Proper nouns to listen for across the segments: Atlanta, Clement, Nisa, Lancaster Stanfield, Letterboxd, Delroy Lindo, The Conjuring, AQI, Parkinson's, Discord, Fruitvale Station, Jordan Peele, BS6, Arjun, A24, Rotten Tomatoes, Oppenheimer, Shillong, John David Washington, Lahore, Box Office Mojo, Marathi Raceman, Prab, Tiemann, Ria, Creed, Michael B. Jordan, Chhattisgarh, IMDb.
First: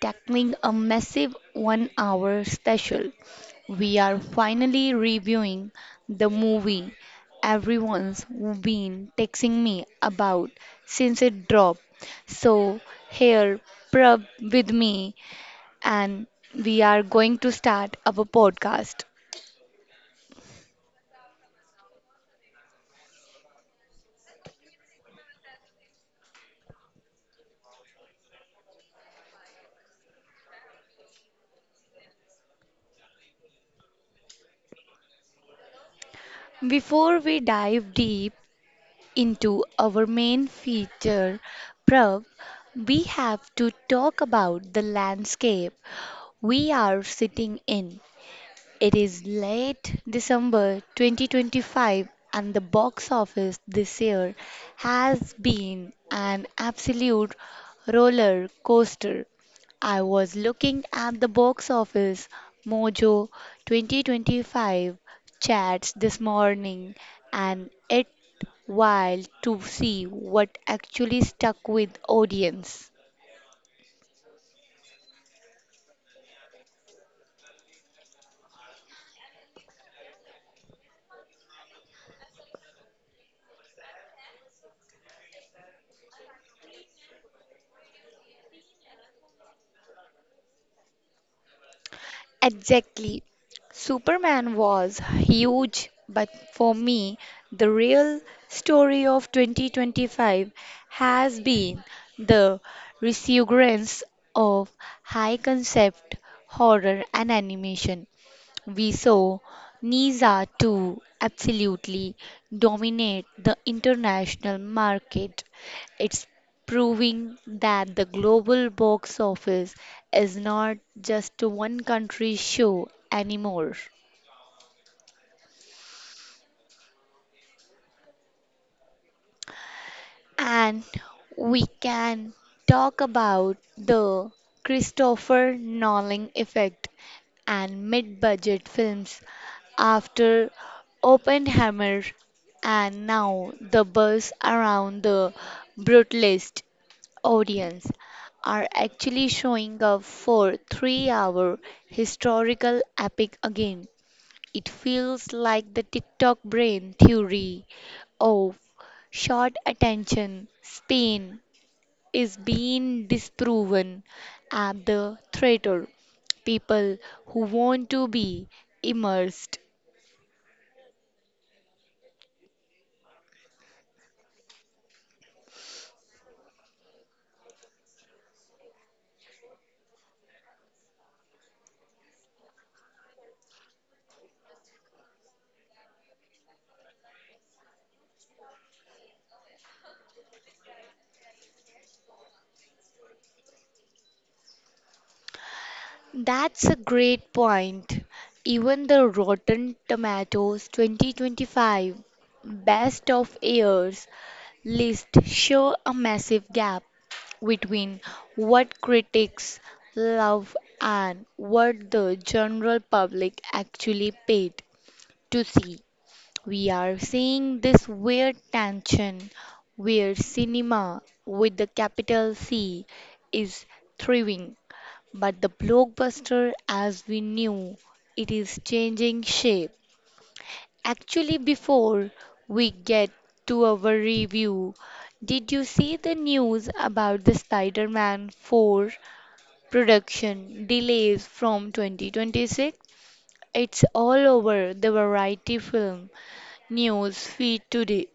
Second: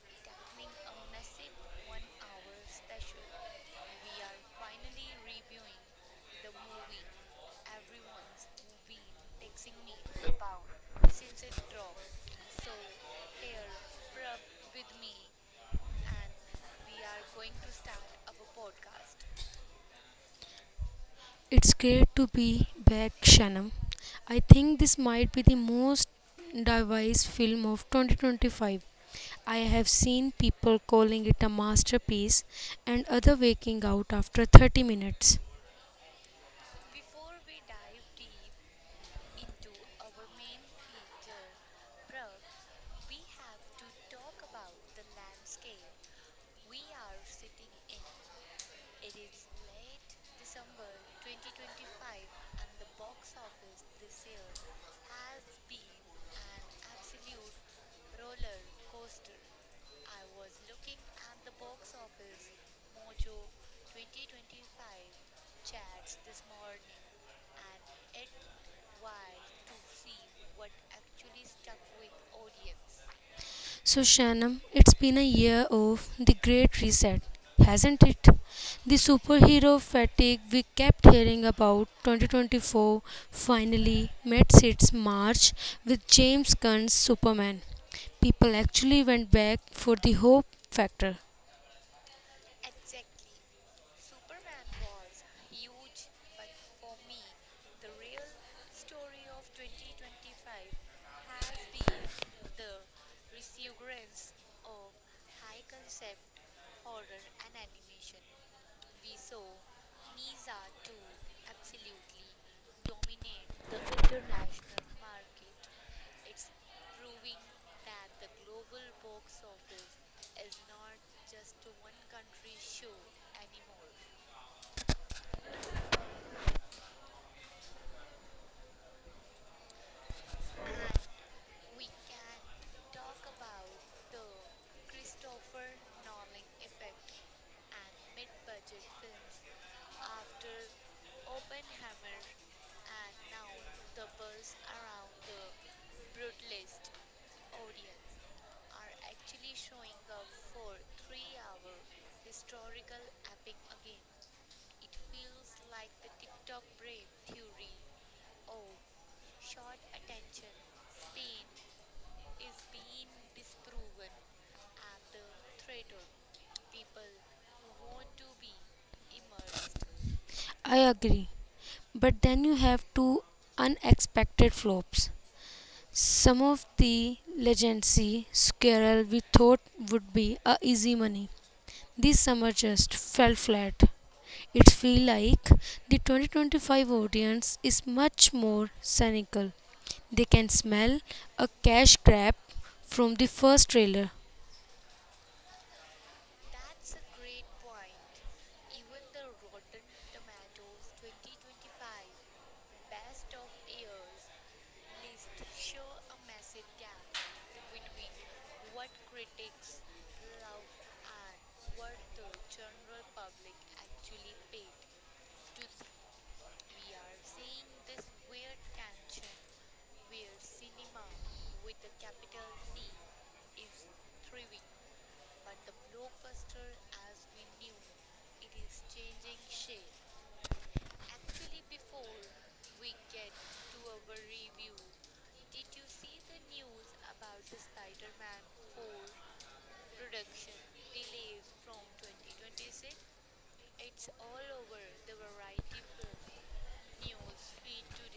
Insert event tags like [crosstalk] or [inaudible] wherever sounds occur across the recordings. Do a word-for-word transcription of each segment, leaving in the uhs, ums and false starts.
tackling a massive one hour special. We are finally reviewing the movie everyone's been texting me about since it dropped. So here Prab with me, and we are going to start our podcast. It's great to be back, Shanam. I think this might be the most diverse film of twenty twenty-five. I have seen people calling it a masterpiece and other waking out after thirty minutes. Before we dive deep into our main feature, Prav, we have to talk about the landscape we are sitting in. It is late December twenty twenty-five, and the box office this year has been an absolute roller coaster. I was looking at the box office Mojo twenty twenty-five chats this morning, and it wild to see what actually stuck with audience. So, Shannon, it's been a year of the Great Reset, hasn't it? The superhero fatigue we kept hearing about twenty twenty-four finally met its march with James Gunn's Superman. People actually went back for the hope factor. Exactly. Superman was huge, but for me, the real story of twenty twenty-five has been the resurgence of high concept horror and animation. We saw Nisa too absolutely dominate the international market. It's proving that the global box office is not just a one country show anymore. And we can talk about the Christopher Nolan effect and mid budget films after Oppenheimer, and now the buzz around the brutalist audience are actually showing up for three hour historical epic again. It feels like the TikTok brain theory of short attention span is being disproven at the theater. People who want to be immersed. I agree. But then you have two unexpected flops. Some of the legacy squirrel we thought would be a easy money. This summer just fell flat. It feels like the twenty twenty-five audience is much more cynical. They can smell a cash grab from the first trailer. That's a great point. Even the Rotten Tomatoes twenty twenty-five Best of Years list show a massive gap between what critics love and what the general public actually paid to see. We are seeing this weird tension where cinema with the capital C is thriving, but the blockbuster as we knew it is changing shape. Actually, before we get to our review, did you see the news about the Spider Man four production delays from twenty twenty-six? It's all over the variety film news feed today.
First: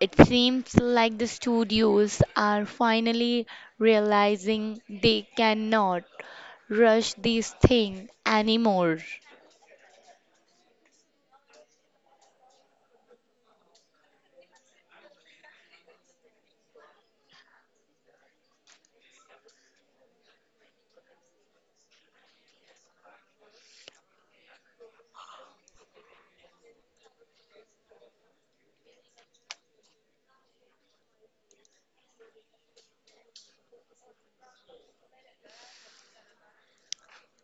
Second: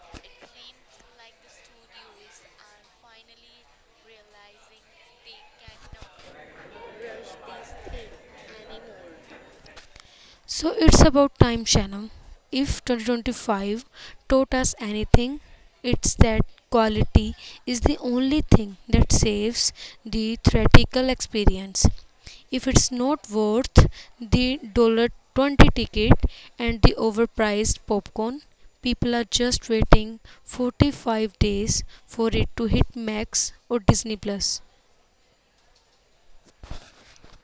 It seems like the studios are finally realizing they cannot rush these things anymore. So it's about time, Shannon. If twenty twenty-five taught us anything, it's that quality is the only thing that saves the theatrical experience. If it's not worth the dollar twenty ticket and the overpriced popcorn, people are just waiting forty-five days for it to hit Max or Disney Plus.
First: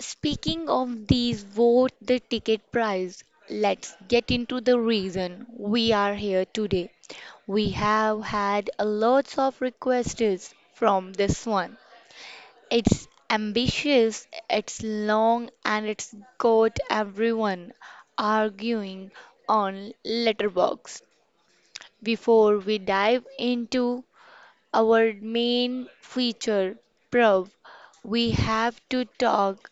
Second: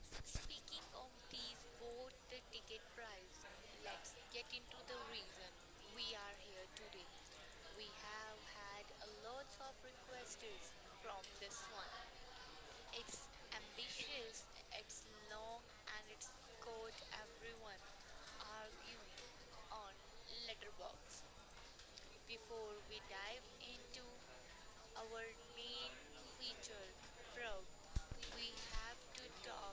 Speaking of these vote the ticket price, let's get into the reason we are here today. We have had a lots of requests from this one. It's ambitious, it's long, and it's got everyone arguing on Letterboxd. Before we dive into our main feature, Prav, we have to talk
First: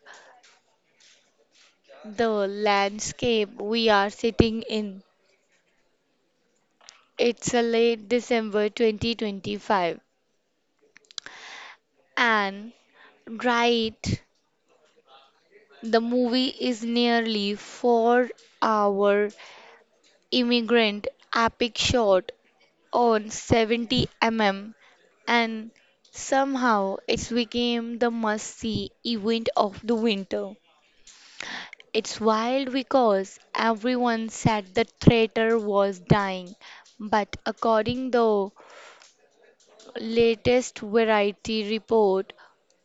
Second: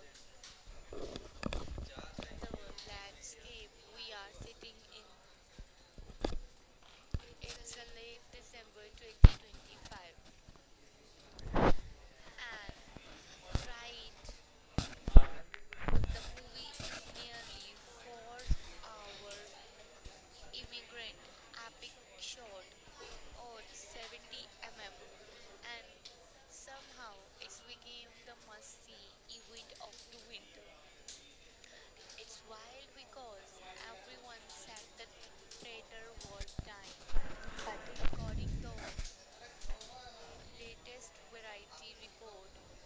the landscape we are sitting in. It's a late December twenty twenty-five, and right. The movie is nearly four hour Immigrant epic shot on seventy millimeter, and somehow it's became the must-see event of the winter. It's wild because everyone said the theater was dying, but according the latest variety report,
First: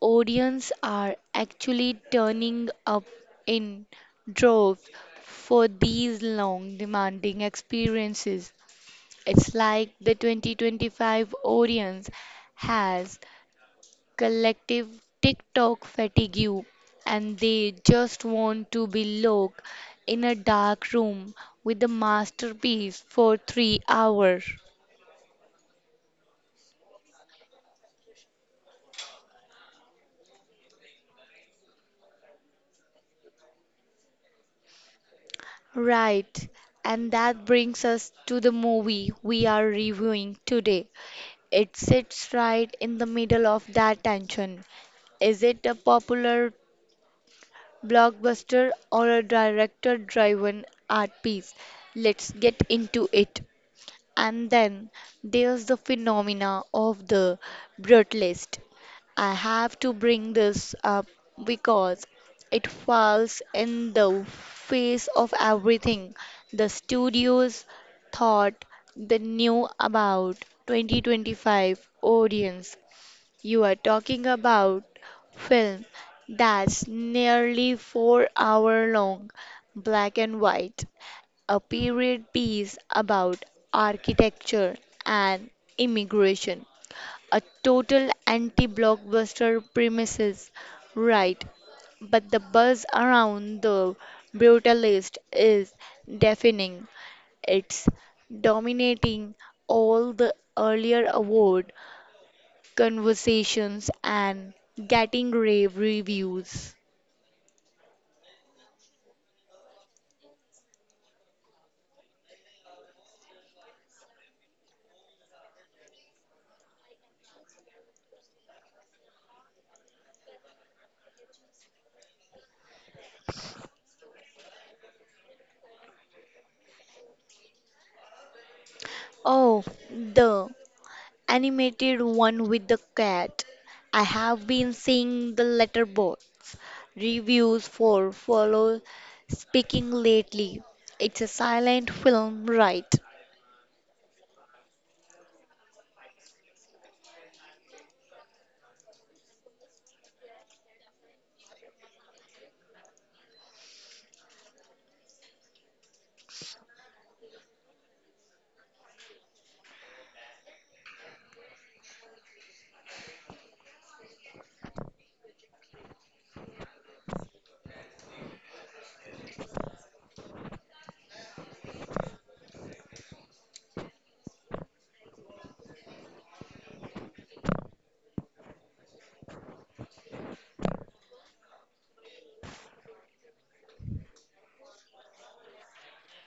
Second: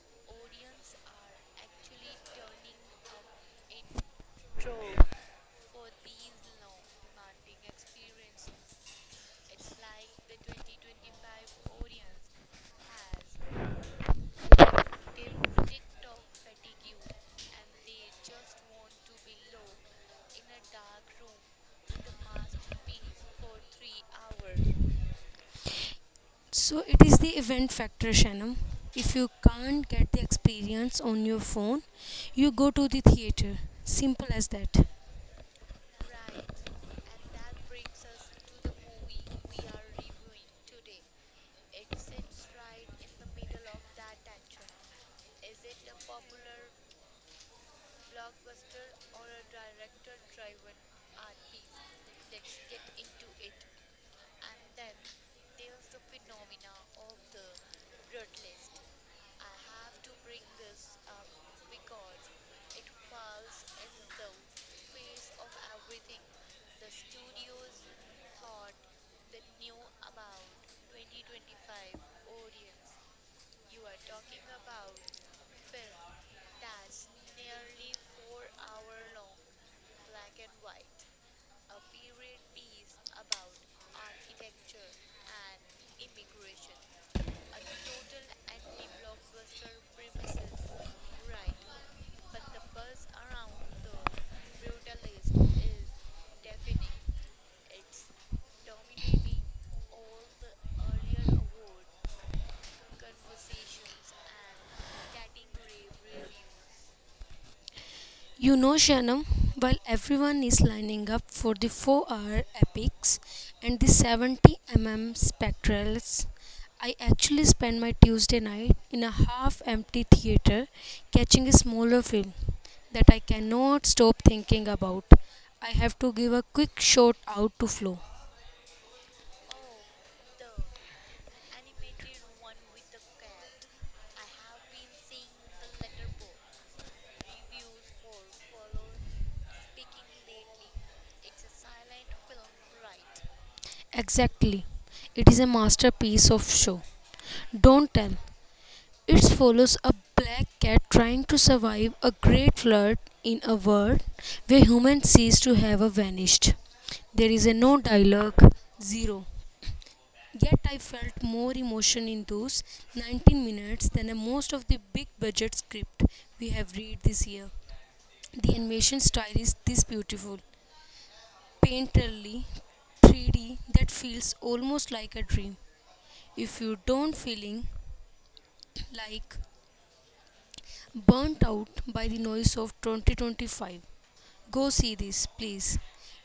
audience are actually turning up in droves for these long demanding experiences. It's like the twenty twenty-five audience has collective TikTok fatigue, and they just want to be locked in a dark room with a masterpiece for three hours. So it is the event factor, Shannon. If you can't get the experience on your phone, you go to the theater. Simple as that. Right, and that brings us to the movie we are reviewing today. It sits right in the middle of that tension. Is it a popular blockbuster or a director-driven art piece? Let's get into it. And then there's the phenomena of the brutalist. I have to bring this up because it falls in the face of everything the studios thought they knew about twenty twenty-five audience. You are talking about film that's nearly four hour long, black and white, a period piece about architecture and immigration. A total anti-blockbuster premises, right? But the buzz around the brutalist is deafening. It's dominating all the earlier award conversations, and getting rave reviews. You know, Shannon, while everyone is lining up for the four hour epics and the seventy millimeter spectrals, I actually spend my Tuesday night in a half empty theater catching a smaller film that I cannot stop thinking about. I have to give a quick shout out to Flo. Oh, the animated one with the cat. I have been seeing the letterbox reviews for Follow Speaking lately. It's a silent film, right? Exactly. It is a masterpiece of show. Don't tell. It follows a black cat trying to survive a great flood in a world where humans cease to have a vanished. There is a no dialogue, zero. Yet I felt more emotion in those nineteen minutes than in most of the big budget script we have read this year. The animation style is this beautiful, painterly, three D that feels almost like a dream. If you don't feeling like burnt out by the noise of twenty twenty-five, go see this, please.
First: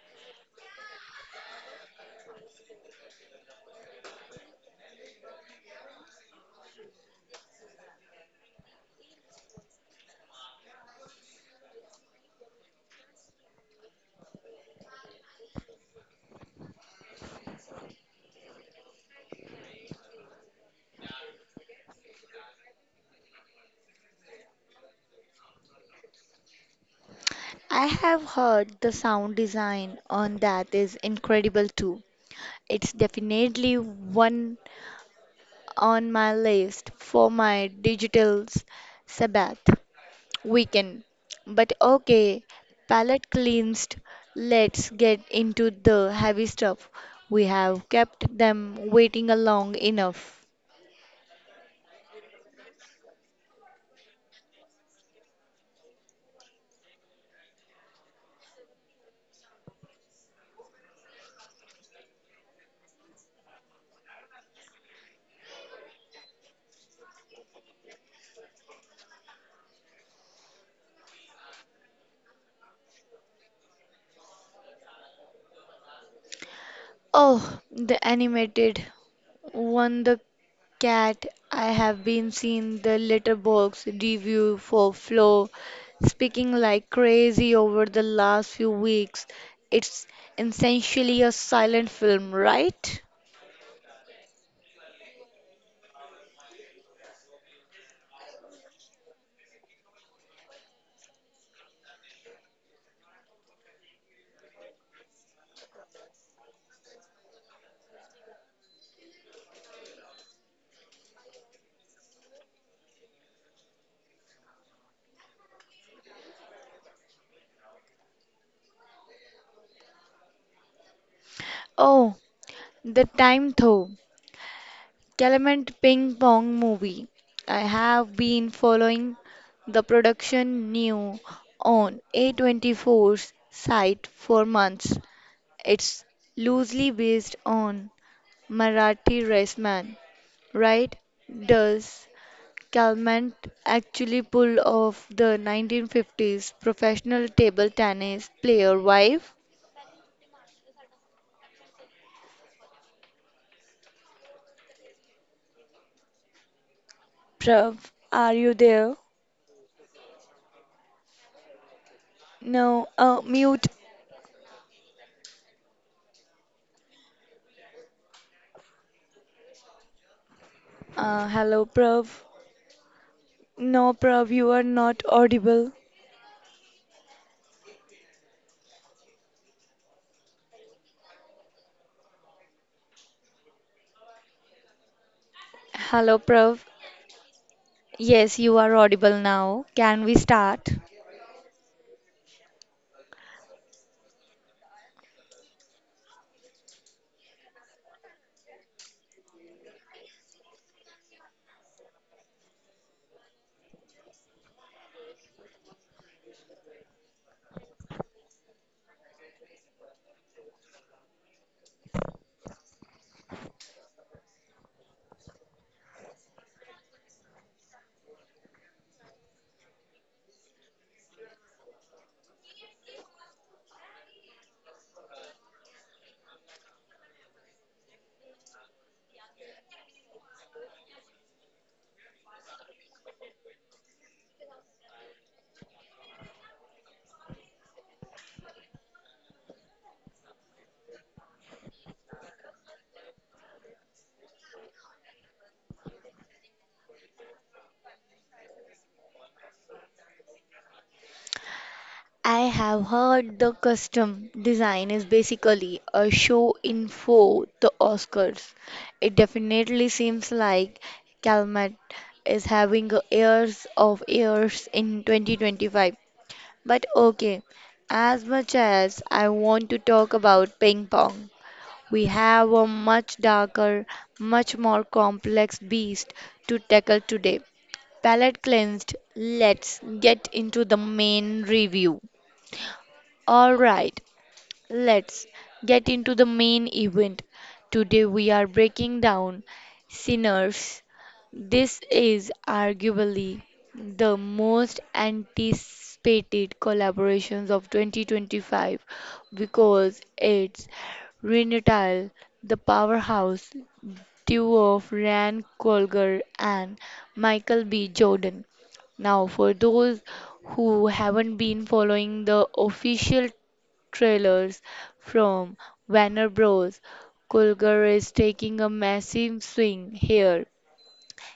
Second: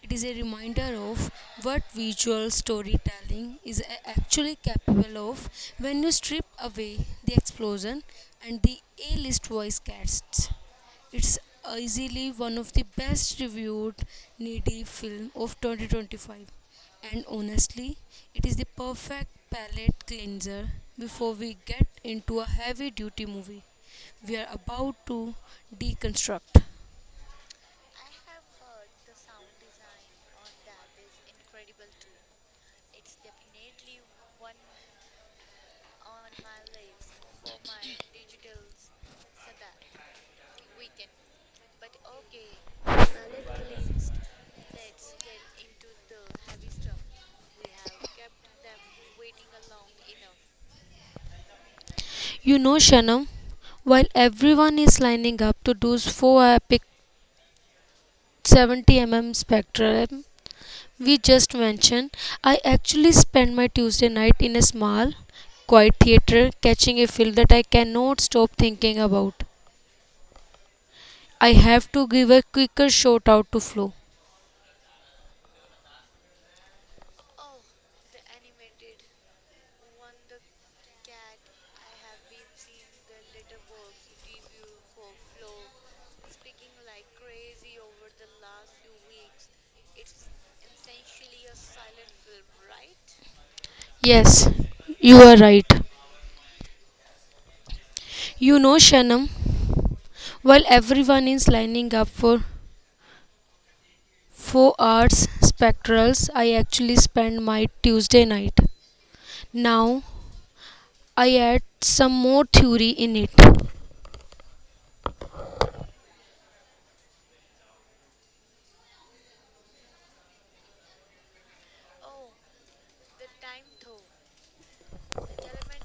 It is a reminder of what visual storytelling is a- actually capable of when you strip away the explosion and the A list voice casts. It's easily one of the best reviewed needy film of twenty twenty-five, and honestly it is the perfect palate cleanser before we get into a heavy duty movie we are about to deconstruct. I have heard the sound design on that is incredible too. It's definitely one on my list for my digital sabbath. We— but okay, palette cleansed. Let's get into the heavy stuff. We have kept them waiting long enough. You know, Shanam, while everyone is lining up to those four epic seventy millimeter spectrum we just mentioned, I actually spend my Tuesday night in a small, quiet theater catching a film that I cannot stop thinking about. I have to give a quicker shout out to Flo. Oh, the animated one, the cat. I have been seeing the letterbox review for Flo speaking like crazy over the last few weeks. It's essentially a silent film, right? Yes, you are right. You know, Shanam, while everyone is lining up for four hours spectrals, I actually spend my Tuesday night. Now I add some more theory in it. Oh, the time though. Clement Ping Pong movie. I have been following the production new on A twenty-four's site for months. It's loosely based on Marathi Raceman, right? Does Clement actually pull off the nineteen fifties professional table tennis player wife? Prav, are you there? No, uh, mute. Uh, hello, Prav. No, Prav, you are not audible. Hello, Prav. Yes, you are audible now. Can we start? I have heard the custom design is basically a show in for the Oscars. It definitely seems like Calmat is having a years of years in twenty twenty-five. But okay, as much as I want to talk about ping pong, we have a much darker, much more complex beast to tackle today. Palette cleansed, let's get into the main review. Alright, let's get into the main event. Today we are breaking down Sinners. This is arguably the most anticipated collaborations of twenty twenty-five because it's Renatile, the powerhouse duo of Rand Colger and Michael B. Jordan. Now, for those who haven't been following the official trailers from Warner Bros., Culver is taking a massive swing here.